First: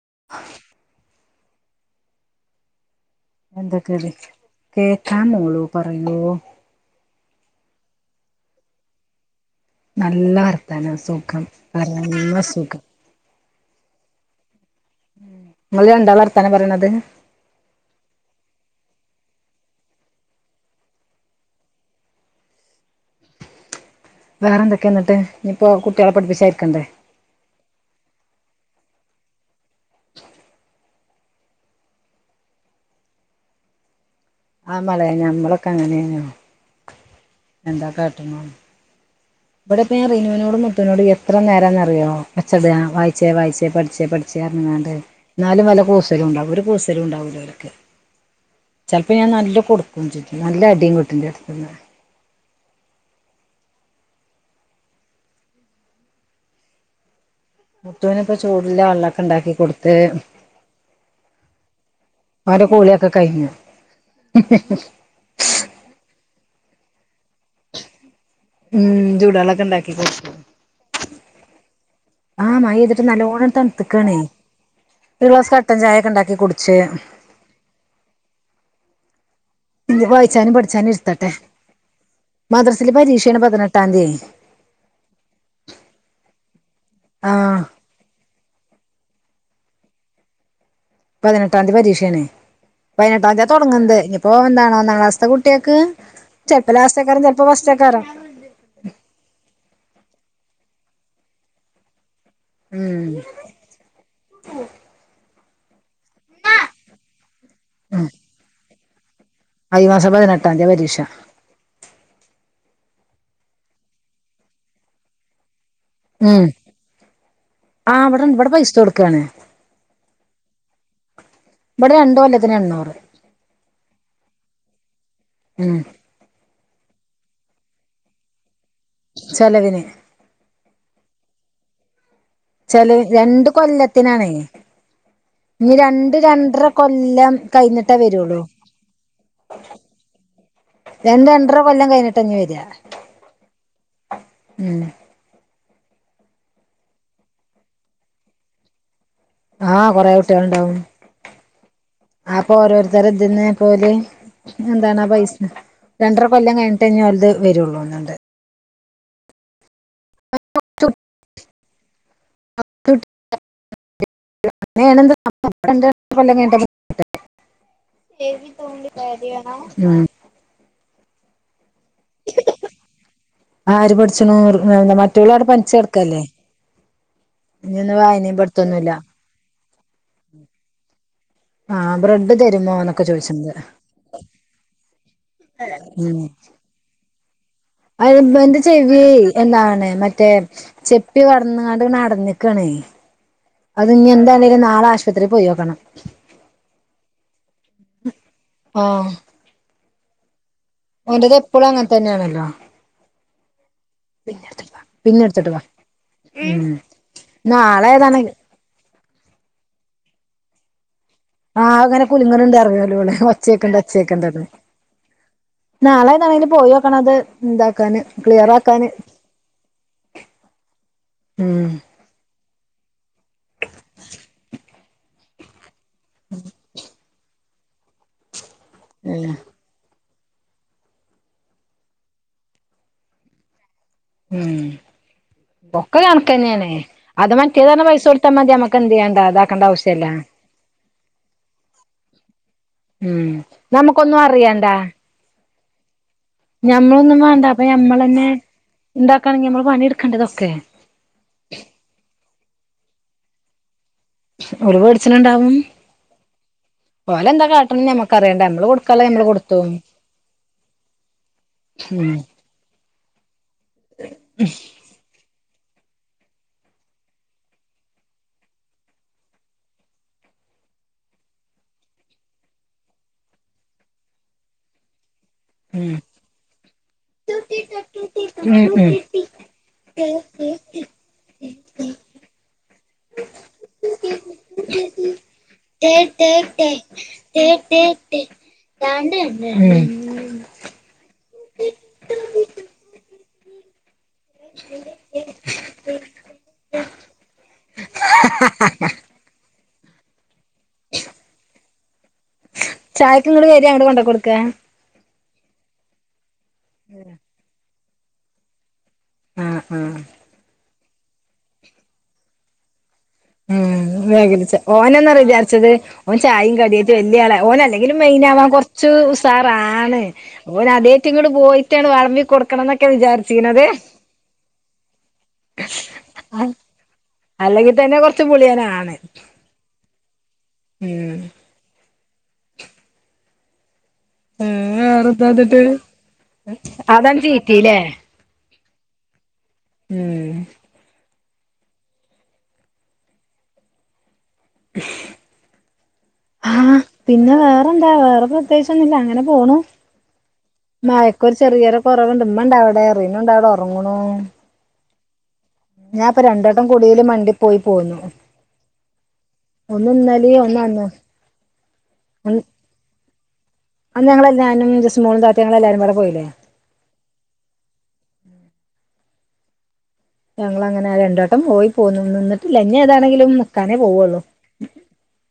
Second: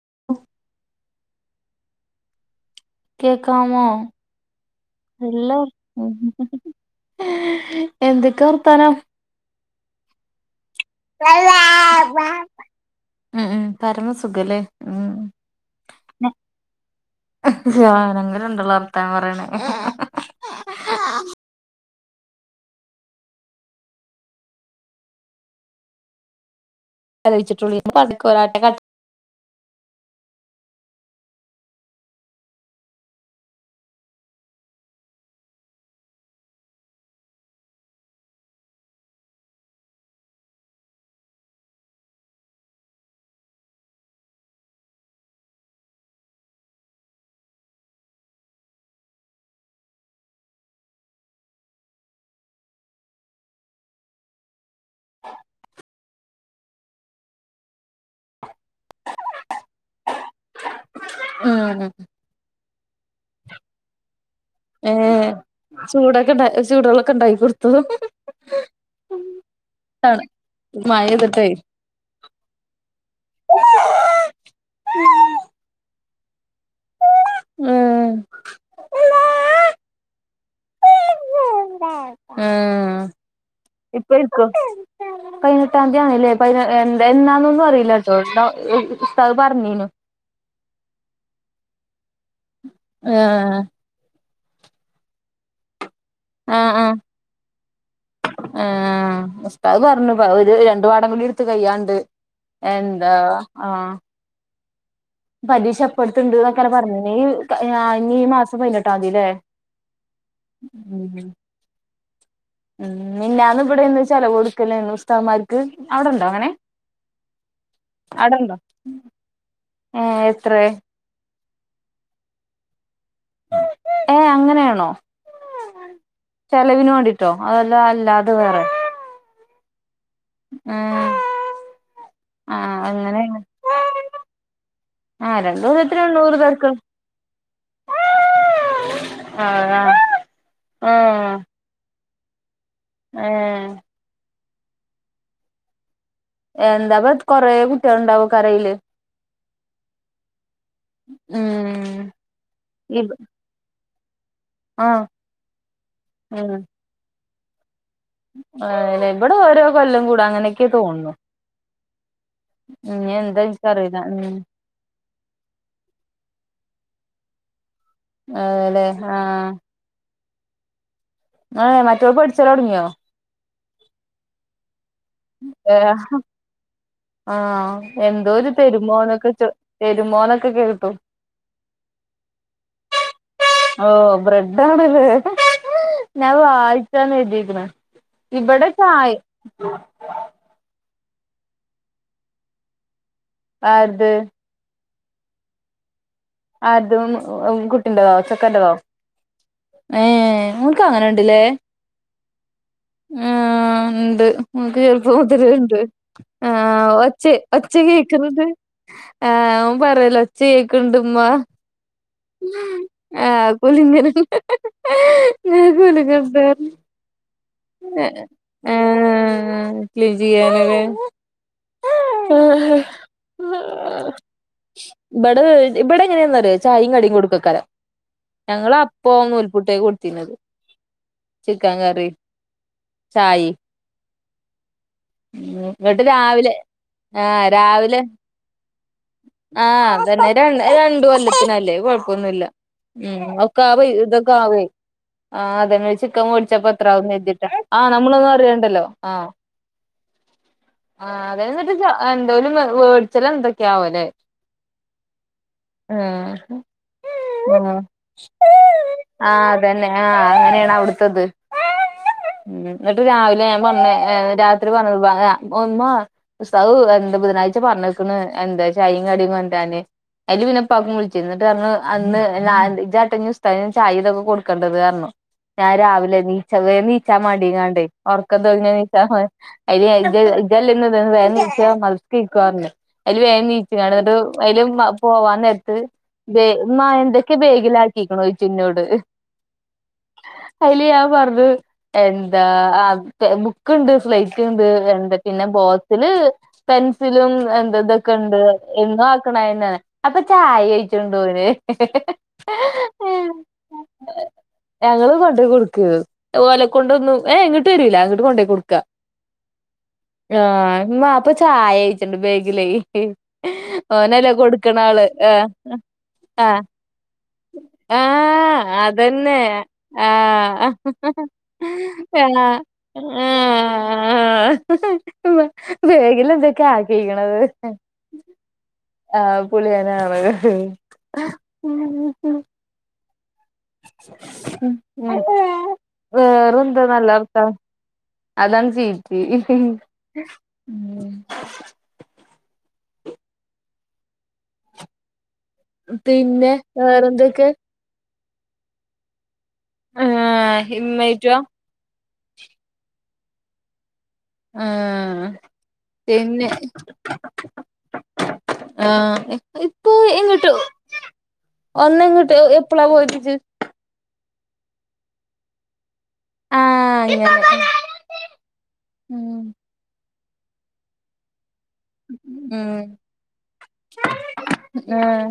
[inaudible] കേക്കമോ എന്തൊക്കെയല്ലേ കേക്കാൻ ഹലോ. മോളൂ പറയൂ എന്തൊക്കെ വർത്താനം. നല്ല വർത്താനം സുഖം നല്ല സുഖം. ഉം ഉം പരമസുഖല്ലേ ഉം ഇങ്ങൾ എന്താ വർത്താനം പറയണത്. അഹ് ഞങ്ങൾ രണ്ടാള് വർതാനം പറയ്ണത്. വേറെ എന്തൊക്കെ ന്നട്ട് ഇയിപ്പോ കുട്ടികളെ പഠിപ്പിച്ചാനീരിക്കണ്ടേ. കലവിച്ചിട്ടുള്ളി [unintelligible] ആ മളെ ഞമ്മളൊക്കെ അങ്ങനെയോ എന്താ കാട്ടുന്നു. ഇവിടെപ്പോ റിനുവിനോടും മുത്തുനോടും എത്ര നേരംന്ന്റിയോ ഒച്ചട വായിച്ചേ വായിച്ചേ പഠിച്ചേ പഠ ചേർന്ന്ങ്ങാണ്ട്. ഇന്നാലും വല്ല കൂസലും ഉണ്ടോ, ഒരു കൂസലും ഉണ്ടാവൂല ഓൽക്ക്. ചിലപ്പോൾ ഞാൻ നല്ല കൊടുക്കും ചും നല്ല അടിം കിടും ന്റെ അടുത് ന്. [inaudible] മുത്തുന് ഇപ്പം ചൂടുള്ള വെള്ളമൊക്കെ ഉണ്ടാക്കി കൊടുത്ത്. ആഹ് അവൻ്റൊ കൂളിയൊക്കെ കഴിഞ്ഞു. ഏഹ് ചൂടൊക്കെ ഉണ്ട ചൂടള്ളൊക്കെ ഉണ്ടാക്കി കൊടുത്തു. ഉം ചൂടളൊക്കെ ഉണ്ടാക്കി കൊടുത്തു. മഴ പെയ്തിട്ടേ ആഹ് മഴ പൊയ്തിട്ട് നല്ലവോണം തണുത്ത്ക്കണേ ഒരു ഗ്ലാസ് കട്ടൻ ചായയക്കെ ഉണ്ടാക്കി കുടിച്ച്. ഉം. വായിച്ചാനും പഠിച്ചാനും ഇർത്തട്ടെ മദ്രസൽ ഉം പരീക്ഷണ് പതിനെട്ടാംതി. ഇപ്പ ഇരിക്കോ പതിനെട്ടാം തീയതിയാണല്ലേ പ ആഹ് എന്നന്താന്നൊന്നും അറിയില്ല. ഇതണ്ട ഉസ്താത് പറഞ്ഞീനു. പതിനെട്ടാം തീയതി പരീക്ഷയാണ്. പതിനെട്ടാം തീയതിയാ ആഹ് തുടങ്ങ്ത്. ഇപ്പൊ എന്താണോ ഒന്നാം ഒന്ന് ഒന്ന് ഒന്ന് ക്ലസ്സ്ത്തെ കുട്ടികൾക്ക് ചിലപ്പോ ലാസ്റ്റ് ആക്കാരം ചിലപ്പോ ഫസ്റ്റക്കാരം. എഹ് ഉസ്താദ് പറഞ്ഞു ഒരു രണ്ടു പാടംകുടി ഇടുത്ത് കയ്യാണ്ട്. ഉം എന്താ ആഹ്. പരീക്ഷ ഇപ്പടത് ണ്ടന്ന് എന്നൊക്ക പരഞിന്. ഈ ഇനി ഈ മാസം പതിനെട്ടാം തീയതില്ലേ. അഹ് ഈ മാസം പതിനെട്ടാം തിയതിയ പരീക്ഷ. ഉം മിഞ്ഞാന്ന് ഇവിടെന്ന് ചെിലവ് കൊടുക്കല്ലേന്ന് ഉസ്താദ്മാർക്ക്. അവിടെണ്ടോ ഉം അങ്ങനെ ആഹ് ഇവിടെ ഇവിടെ അവിടെണ്ടോ. പൈസ കൊടുക്കാണ് അഹ് എത്ര. ഇവിടെ രണ്ട് കൊല്ലത്തിന് എണ്ണൂറ്. അഹ് അങ്ങനെയാണോ? ഉം. ചെലവിന് വേണ്ടിട്ടോ അതെല്ലാം അല്ലാതത് വേറെ. ചെലവിന്. ആഹ്. ആഹ് ചെലവ് അങ്ങനെയാണ് രണ്ട് കൊല്ലത്തിനാണെ. ആഹ് ഇനി ദിവസത്തിന് രണ്ട് നൂറ് രണ്ടര പേർക്ക് കൊല്ലം കഴിഞ്ഞിട്ടേ വരുള്ളു. ആഹ് ആ ആ. രണ്ട് രണ്ടര കൊല്ലം കഴിഞ്ഞട്ടാണ് ഞ് വരാ. ഹേ. ഉം. എന്താപ്പ കൊറെ കുട്ടികൾ ഉണ്ടാവും യ് കരംആയില്. ആഹ് കൊറെ കുട്ടികൾണ്ടാവും ഉം അപ്പൊ ഓരോരുത്തരുടെ ഇവ് ഇതിൻ പോല്. ആഹ് എന്താണാ പൈസ രണ്ടര കൊല്ലം കഴിഞ്ഞിട്ടെ ഓലത് ഇഞ്ഞ് വരുള്ളൂ. തോന്നുണ്ട് അ ഇവിടെ ഓരോ കൊല്ലം കൂടെ അങ്ങനെയൊക്കെ തോന്നുണ്. ഉം എന്താ എനിക്ക് അറിയുല. ഉം അങ്ങനെയണ [unintelligible] എയുതി അതെല്ലേ പോകേണ്ട ആഹ് കാര്യാണോ. ഉം ഹേ മറ്റൊൾ പഠിച്ചൽ തുടങ്ങിയോ? ആര് പഠിച്ചണൂ എന്താ മറ്റൊൾ അവിടെ ഏഹ് പനീച്ചുെടുക്കല്ലേ. ആഹ് എന്തോ ഒരു പഠിത്തൊന്നുമില്ല തെരുമോനൊക്കെ തെരുമോനൊക്കെ കേട്ടു ആഹ് ബ്രെഡ് തരുമോ എന്നൊക്കെ ചോദിച്ചിണ്ട് ഓ ബ്രെഡ് ആണല്ല ഞാൻ വായിച്ചാണ് എഴുതിക്കുന്ന അയമന്റെ ചെവി എന്താണ് മറ്റേ ചെപ്പി കടന്നണ്ട് അ നടന്നിക്കണേ അത് ഇനി ആര്ത് എന്താണ്ടും നാള ആ പത്രി പോയോക്കണം അതും കുട്ടിന്റെതോ ചെക്കന്റെതോ ആഹ് ഏഹ് ഓന്ക്ക് ഓന്റത് അങ്ങനെുണ്ടല്ലേ എപ്പളും അങ്ങനെ തന്നെയാണല്ലോ ഉണ്ട് നമുക്ക് ചെറുപ്പ പിന്നെ എടുത്തിട്ട് വാ മുതിരുണ്ട് ഉം ആഹ് ഒച്ച ഒച്ച നാളെ ഏതാണ് കേക്കുന്നത് ആഹ് ഓന് പറല ഒച്ച കേക്കണ്ട്മ്മ ആഹ് അങ്ങനെ കുലുങ്ങുണ്ട അറിയോല്ലോള്ള ഒച്ചേക്കണ്ട കുലുങ്ങല് അച്ചേക്കണ്ടന്ന് ഞാൻ നാളായി നാണെങ്ക പോയോ ആണത് ഏഹ് ക്ലീൻ ചെയ്യാനല്ലേ [inaudible] ഉം ഇവിടെ ഇവിടെ എങ്ങനെയന്നാറിയ ചായയും കടിയും കൊടുക്കക്കാല ഞങ്ങള് അപ്പ ഒ ഏഹ് പുട്ടേ കൊടുത്തിന്നത് ചിക്കൻ കറി ചായിം ഉം ഒക്ക ഇങ്ങട്ട് രാവിലെ കണക്കന്നെയെണ് അത് ആഹ് മറ്റേതന്നെ രാവിലെ പൈസ കൊടുത്താ മതി നമ്മക്കെന്താ ആഹ് അതന്നെ ര രണ്ടു കൊല്ലത്തിനല്ലേ കൊഴപ്പൊന്നുല്ല ഉം ഒക്കെ ആവ നമുക്കൊന്നും ഇതൊക്കെ ആവ അറിയണ്ട ആഹ് അതെ ചിക്കൻ പച്ച പത്ര ഒന്ന ഞമ്മളൊന്നും വേണ്ട എഴതിട്ടാ അപ്പൊ ആഹ് ഞമ്മളന്നെ നമ്മളൊന്നും അറിയണ്ടല്ലോ ആഹ് ഇണ്ടാക്കാണെങ്കി നമ്മള് പണിയെടുക്കണ്ടേ ഇതൊക്കെ ആഹ് അത എന്നിട്ട് എന്തേലും വേടിച്ചെല്ലാം എന്തൊക്കെയ ആവല്ലേ ഓൽ വെട്ച്ചൽണ്ടാവും ആഹ് ഉം ഞമ്മക്കറിയണ്ട നമ്മള് കൊടുക്കാനുള്ളത് നമ്മള് ആഹ് കൊടുത്തു ഉം അതന്നെ ആഹ് അങ്ങനെയാണ് അവിടുത്തത് ഉം ഉം എന്നിട്ട് രാവിലെ ഞാൻ പറഞ്ഞത് രാത്രി പറഞ്ഞത് ഒന്ന സ്താവു എന്താ ബുധനാഴ്ച പറഞ്ഞിക്കണ് എന്താച്ച അയും കടിയുംകൊന്താന് അയ്ല് വിനപ്പക്കം വിളിച്ചു എന്നിട്ട് കാര അന്ന് ചാട്ടൻ പുസ്ത ചായ ഇതൊക്കെ കൊടുക്കേണ്ടതറഞ്ഞു ഞാൻ രാവിലെ നീച്ച വേം നീച്ചാ മടിയങ്ങാണ്ട ഉറക്കം ഉം തോങ്ങാ നീച്ചാ ഉം [unintelligible] വേം നീച്ചോ [unintelligible] അയ്ല് വേം നീച് കാണ എന്നിട്ട് അയ്ലും പോവാന്നരത് വെ ഉമ്മാ എന്തൊക്കെ വേഗിലാക്കിക്കണോ ചുന്നോട് ഉം അയ്ൽ ഞാൻ പറഞ്ഞു എന്താ [unintelligible] ക്ക്ണ്ട് സ്ലൈറ്റ് ഉണ്ട് എന്താ പിന്നെ ബോക്സില് പെൻസിലും എന്തത് അപ്പൊ ചായ കഴിച്ചണ്ടോയിന് ചായക്ക് ഇങ്ങട്ട് വരെ അങ്ങട്ട് കൊണ്ടോ കൊടുക്കേ? ഞങ്ങള് കൊണ്ട് കൊടുക്കഹ് ഓലെ കൊണ്ടൊന്നും ഏഹ് ഇങ്ങട്ട് വരൂല അങ്ങട്ട് കൊണ്ടോയി കൊടുക്ക. ആഹ് ആഹ് ആഹ് ന്നാപ്പ ചായ യിച്ചിണ്ട് ബേഗിലേ. ഉം ഓനല്ലേ [unintelligible] കൊടുക്കണ ഓനാ ആള് ന്നറിയോ ആഹ് വിചാരിച്ചത് ഓൻ ആ ചായിം കടിയായിട്ട് വല്യ ആളെ ഓനല്ലെങ്കിലും ആ മെയിനാവാൻ കൊർ ച്ചു അതന്നെ. ഉസാറാണ് ആ. ഓന് ആദ്യായിട്ട് ഇങ്ങട്ട് പോയിട്ടാണ് വളമ്പി ആ. കൊടുക്ക്ണന്ന ആ. വിചാരിച്ചീണത് ബേ അ ബേഗിലെന്തൊക്കെ ആക്കിക്ക്ണത്? അല്ലങ്കി തന്നെ കൊ ത്ത് പുളിയനാണ് ആഹ് പുളിയനാണ് ഉം വേറെത്താന്ന്ട്ട്? വേറെന്താ നല്ല അതാണ് വർത്താനം ചീറ്റില്ലേ? അതാണ് ചീറ്റി ഉം ഉം ഹ പിന്നെ വേറെന്തൊക്കെ? ന്താ വേറെ പ്രത്യേകിച്ചൊന്നുല്ല അങ്ങനെ പോണു. ആ മഴക്കൊരു ഇമ്മേറ്റുവാ ചെറിയൊര് കൊറവ്ണ്ട് ഇമ്മണ്ടവ്ടെ റിനുണ്ടവ്ടെ ഒറ്ങ്ങ്ണൂ. ആഹ് ഞാപ്പം രണ്ടട്ടം കുടീല് മണ്ടി പോയി പോന്നു. ആഹ് ഇ ഒന്ന് ഇപ്പൊ ഇന്നലിം ഇങ്ങട്ടോ? ഒന്ന് അന്നും ഒന്നങ്ങ്ട്ട് എപ്പളാ പോയത്ജ്? അന്ന് ഞങ്ങളെല്ലാരും ജസ്റ്റ് മോൾ താത്തിം ഞങ്ങളെല്ലാരുപാടെ പോയിലേ? ആഹ് അങ്ങനെ ഉം ഞങ്ങളങ്ങനെ രണ്ടട്ടം പോയി പോന്നു. നിന്നിട്ടില്ല ഉം ഇഞ്ഞേതാണെങ്കിലും നിക്കാനേ പോവള്ളൂ. ആഹ്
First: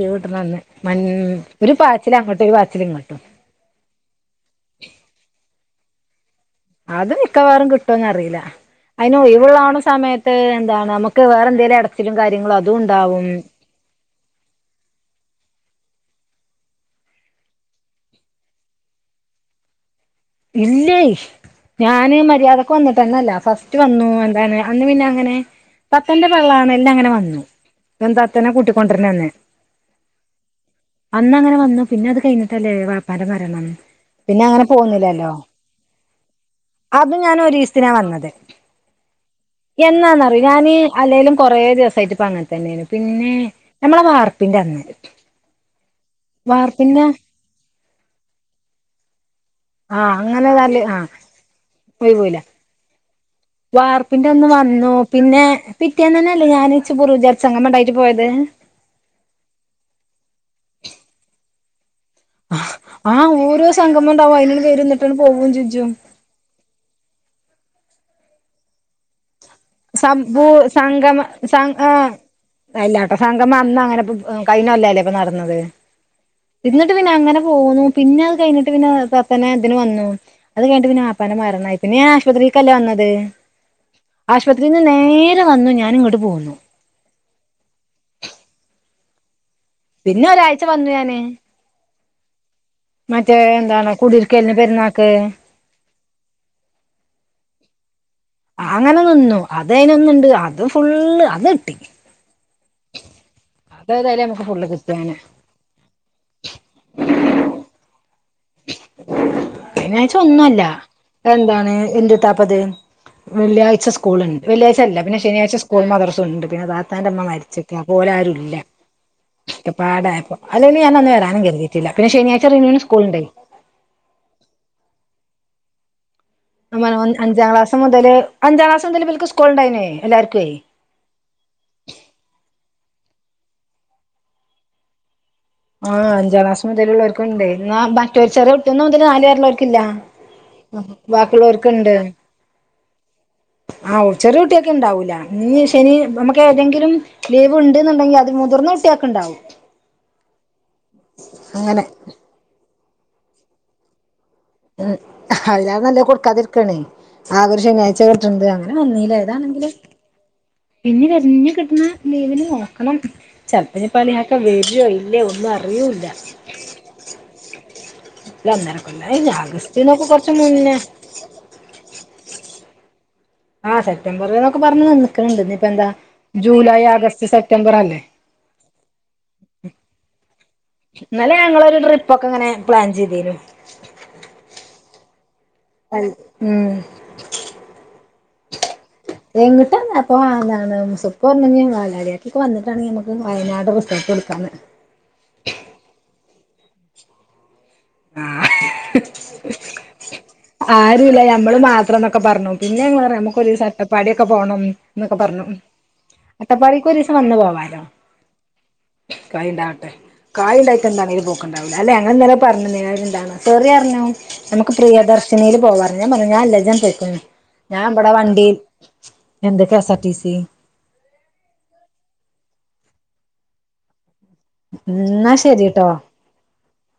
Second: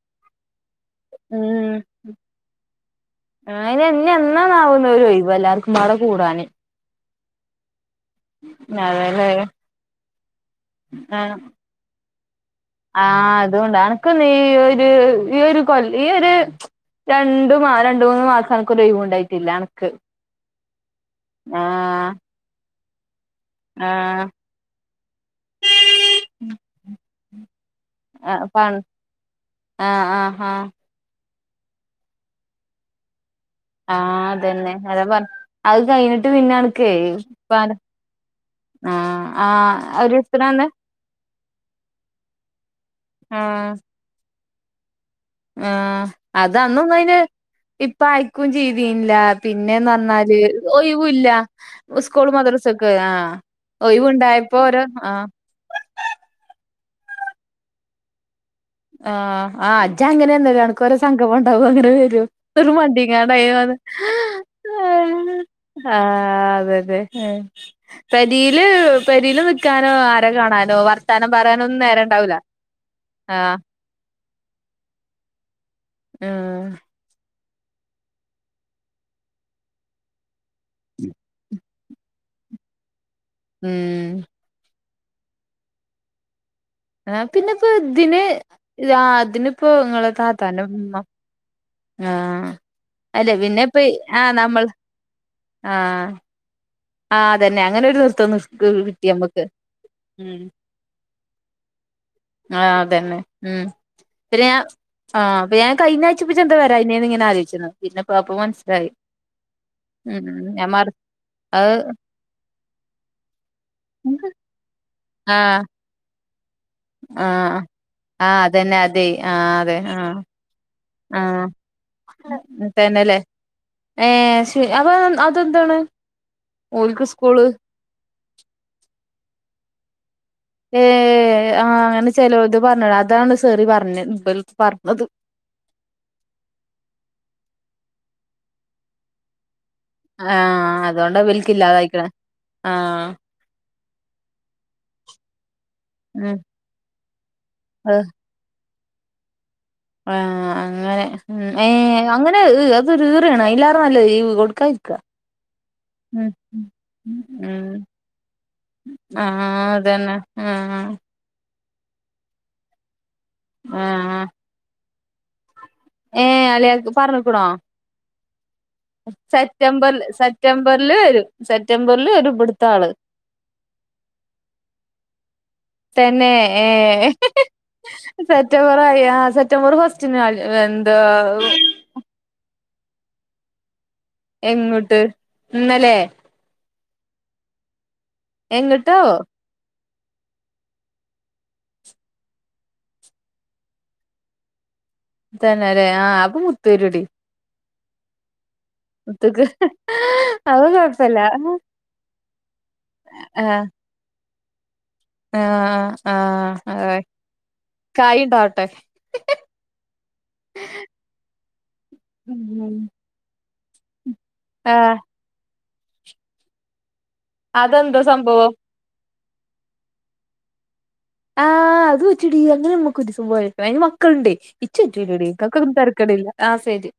ലീവ്ട്ട്ണ അന്ന് മൻ ഒരു പാച്ചിലങ്ങട്ടും ഒരു പാച്ചിലിങ്ങട്ടും. ആഹ് അയ്നെ ഇഞ്ഞിന്നാണാവോന്നൊരു ഒഴിവ് എല്ലാർക്കുപാടെ കൂടാന്? അത് മിക്കവാറും കിട്ടോന്നറി ല്ല അതേല്ലേ അയിനൊഴിവുള്ളാവ്ണ സമയത്ത് എന്താണ് നമുക്ക് ആഹ് വേറെന്തെലും എടച്ചിലും കാര്യങ്ങളോ അ ആഹ് അതുണ്ട് അനക്ക് നീ ഒര് ഈ ഒരു കൊല് ഈ ഒരു രണ്ട് മാ രണ്ട്, മൂന്ന് മാസം അനക്കൊരുഴിവുണ്ടായിട്ടില്ല അനക്ക്. ഇല്ലേ ആഹ് ഞാന് മര്യാദക്ക് വന്നിട്ടെന്നെല്ല. ഫസ് റ്റു വന്നു ആഹ് എന്താണ് അന്ന് പിന്നെ അങ്ങനെ തത്തന്റെ പള്ളാണല്നങ്ങനെ വന്നു. ആഹ് എന്താത്തനെ പ കൂട്ടിക്കൊണ്ടര്ണന്ന്. ആഹ് ആഹ് ആഹ് അന്നങ്ങനെ വന്നു പിന്നെ അത് കഴിഞ്ഞട്ടല്ലേ വാപ്പാൻ്റെ മരണം. ആഹ് അതന്നെ അത പ നോ അതും ഞാൻ ഇപ്പാന്റെ ഒരീസ്ത്തിനാ വന്നത്. ആഹ് ആഹ് ഒരു എന്നാന്നറിയോ എത്രന്ന് ഞാന് അല്ലേലും കൊറേ ദിവസായിട്ട്പ്പ അങ്ങൻ തന്നേണ്. പിന്നെ ആഹ് നമ്മള വാർപ്പിന്റന്ന് ആഹ് അതന്നും അയിന് ഇപ്പ അയിക്കും ചെയ്തീൻല്ല. ആഹ് പിന്നെന്നറ്‌ന്നാല് അങ്ങനെ നല്ല ആഹ് ഒയിവുല്ല സ്കൂൾ മദ്രസൊക്കെ ആഹ്. വാർപ്പിന്റന്ന് ഒഴിവുണ്ടായപ്പോ ഓരോ വന്നു ആഹ് പിന്നെ പിറ്റേന്നനല്ലേ ഞാൻ ഇച്ച് പൂറുജ സംഗമണ്ടായിട്ട് പോയത്? ആഹ് ആഹ് ഇജ്ജങ്ങനെന്നരാ അനക്കോരോ സംഘംമണ്ടാവു അങ്ങനെ വരും. ആഹ് ഓരോ മണ്ടിക്കാണ്ടയിനോന്ന് സംഗമം ഉണ്ടാവും അയിനാണ്ട് വരും എന്നിട്ടാണ്ട് ആഹ് പോവും ചെജ്ജും ആഹ് അതെന്നെ ഹെ പെരീല് പെരീല് നി സംഭൂ സംഗമ സങ് ആഹ് നേരണ്ടാവൂല വെല്ലാത്ത ആഹ് സംഗമന്നങ്ങനെ പു ഉം കഴിഞ്ഞൊല്ലല്ലേ ഇപ്പ നടന്നത്. ആഹ് ട്ട് പിന്നെ അങ്ങനെ പോന്നു പിന്നെ അതു കഴിഞ്ഞിട്ട് പിന്നെ തത്തനെ ഇതിന് വന്നു. അത് കഴിഞ്ഞ്ട്ട് പിന്നെ വാപ്പാൻ്റെ മരണായി. പിന്നെ ഞാൻ ആശുപത്രീക്കല്ലേ വന്നത്. ഉം. ആശുപത്രീന്ന് നേരെ വന്നു ഞാനിങ്ങട്ട് പോന്നു. ആ പിന്നെ ഇപ്പോ ഇതിന് ആഹ് ഇതിന്പ്പോ ഇങ്ങളെ പിന്നെ ഒരാഴ്ച താത്താന്റെ വന്നു ഉമ്മ ഞാന് ആഹ് അല്ലെ മറ്റേ പിന്നെ ഇപ്പെ എന്താണ് ആഹ് കുടിയിരിക്കലിന് നമ്മൾ പെരുന്നാക്ക് ആഹ്. ആഹ് തെന്നെ അങ്ങനൊരു നിർത്തം നിർ ആങ്ങനെ നിന്നു അതെയ്നൊന്നുണ്ട് അത് ഫുള്ള് അത്ട്ടി. ആഹ് അതന്നെ ഉം ഏതായാലും പിന്നെ നമുക്ക് ഞാ ഫുള്ള് കിട്ടിയങ്ങനെ ആഹ് പിന്നെ ഞാ കഴിഞ്ഞാ ച്ചപ്പിച്ചെന്ത വരായിന് ന്ന് ഇങ്ങനെ ആലോയ്ച്ചയ്ന്നു. പിന്നെപ്പോ അപ്പോ മൻസ്സിലായി ശനിയാഴ്ച ഉം ഒന്നുമല്ല ഞാ മർ എന്താണ് എന്തിതാപ്പത് വെള്ളിയാഴ്ച സ്കൂള്ണ് വെള്ളിയാഴ്ച്ച ഇല്ല പിന്നെ ശനിയാഴ്ച ആഹ് സ്‌ക്കൂളും മദ്രസുണ്ട് പിന്നെ താ ത്താന്റെമ്മ ആഹ് മരിച്ചിട്ട് അപ്പോ ആഹ് ഓലാരുല്ല. അതന്നെ അതെ ആഹ് ഒക്കെ അതെ ആഹ് പാടായപ്പോ അല്ലേലു ഞാനന്ന് വരാനു ആഹ് കരുതിട്ടില്ല പിന്നെ ശനിയാഴ്ച റിനൂന് തന്നെല്ലേ സ്കൂളുണ്ടെ. ഏഹ് ശ് അപ്പോ അതെന്താണ്? മ ഓൽക്ക് [unintelligible] സ്കൂള് അഞ്ചാ ക്ലാസ് മുതൽ അഞ്ചാ ക്ലാസ് മുതല് ഇബൽക്ക് സ്കൂളിണ്ടായ്നു എല്ലാരുക്കേ. ഏഹ് ആ അങ്ങനെ ചെലോല്ത് പറഞ്ഞോട അതാണ് സെറി പറഞ്ഞത് ഇ പറഞ്ഞത് ആഹ് അഞ്ച ക്ലാസ് മുതല് ഉള്ള അവർക്കുണ്ടെ എന്ന മറ്റൊരു ചെറിയ കുട്ടിയന്നും മുതൽ നാലു വരെ ഉള്ളോർക്കില്ല. ആഹ് അതുകൊണ്ട് ഇവൽക്കില്ലാതെ ആയിക്കണ് ആഹ്. ആഹ് ഉ ചെറ കുട്ടിയോക്ക് ഉണ്ടാവൂല. ഇനി ശനി ഉം നമുക്ക് ഏതെങ്കിലും ലീവ് അഹ് ഉണ്ടെന്നുണ്ടെങ്കിൽ അത് മുതിർന്ന കുട്ടിയാക്ക് ഉണ്ടാവും. ആ അങ്ങനെ അങ്ങനെ ഏഹ് അങ്ങനെ ഈ അതൊരു ഈറെണ് എല്ലാവാരും നല്ലീ കൊ ക്കാരിക്ക. അതിനാളും നല്ലെ കൊടുക്കാതിരിക്കാണേ ആകെ ഒരു ഉം ശനിയാഴ്ച കിട്ടണ്ട് അങ്ങനെ വന്നീല്ല ആഹ് ഇതാണെങ്കില് അതന്നെ ആഹ് പിന്നെ കരിഞ്ഞു കിട്ടുന്ന ലീവിന് നോക്കണം ചപ്പഞ്ഞപ്പാലി ആഹ് ആക്കെ വരോ ഇല്ലയോ ഒന്നും അറി ഏഹ് അല്ലിയാക്ക് പറഞ്ക്കണോ? അല്ല ഒന്നര കോല്ലായി ആഗസ്റ്റിനൊക്കെ കൊറച്ച മുന്നേ സെറ്റംബറില് ഒരു ഇബ്ടുത്ത ആള്. ആഹ് സെപ്റ്റംബർ എന്നൊക്കെ പറഞ്ഞ് നിൽക്കണിണ്ട് ഇന്ന് ഇപ്പൊ എന്താ തന്നെ ജൂലൈ ആഗസ്റ്റ് സെപ്റ്റംബർ അല്ലേ. സെപ്റ്റംബർ ആയി ആ സെപ്റ്റംബർ ഫസ്റ്റന് എന്താ? ഒരു ട്രിപ്പ് ഒക്കെങ്ങനെ പ്ലാൻ ചെയ്തീനു. എങ്ങോട്ട്? ഉം. എങ്ങട്ടോ? എങ്ങിട്ടാന്ന അപ്പോ അ എന്താണ് സുപ്പ് പറഞ്ഞ് വാലാരിയാക്കൊക്കെ വന്നിട്ടാണെങ്കി നമുക്ക് വയനാട് റിസോർട്ട് എടുക്കാന്ന്. തന്നെ അല്ലേ ആഹ് അപ്പ മുത്തു വരു ഡീ. ആഹ്. ഉത്തക്ക് അത് കൊഴപ്പില്ല. ത്ര എന്നൊക്കെ പറഞ്ഞു പിന്നെ വന്ന് പറയ നമുക്ക് ഒരുസം അട്ടപ്പാടിയൊക്കെ പോണം എന്നൊക്കെ പറഞ്ഞു ആഹ് ആഹ് അട്ടപാടീക്ക് അതെ ഒരീസം വന്ന പോവാലോ. കായിണ്ടാവട്ടെ കായ് ഉണ്ടാവട്ടെ കായ് ഉണ്ടായിട്ട എന്താണ് ഇത് പോക്കണ്ടാവില്ല അല്ലെ അങ്ങനെ ഇന്നലെ പറഞ്ഞ ഉം നേ എന്താണ് സെറി അറിഞ്ഞു നമുക്ക് ആഹ് പ്രിയദർശിനീല് പോവാ പറഞ്ഞ് ഞാൻ പറഞ്ഞ് ഞാൻ ഇല്ല ഇജ്ജന്നെ പൊയ്ക്കൊന്ന്. ഞാൻ അതെന്താ ഇവിടെ സംഭവം വണ്ടിൽ എന്തൊ കെസ്ആർ ടിസിി ആഹ് അത് വെച്ചിടി അങ്ങനെ നമ്മുക്ക് ഒര സം പോയ ക്കണം അതിന് മക്കളുണ്ട് ഇച് പറ്റൂലടി എന്നാ ഇക്കാക്കൊന്നു ശരിട്ടോ തിക്കടില്ല ആ ശരി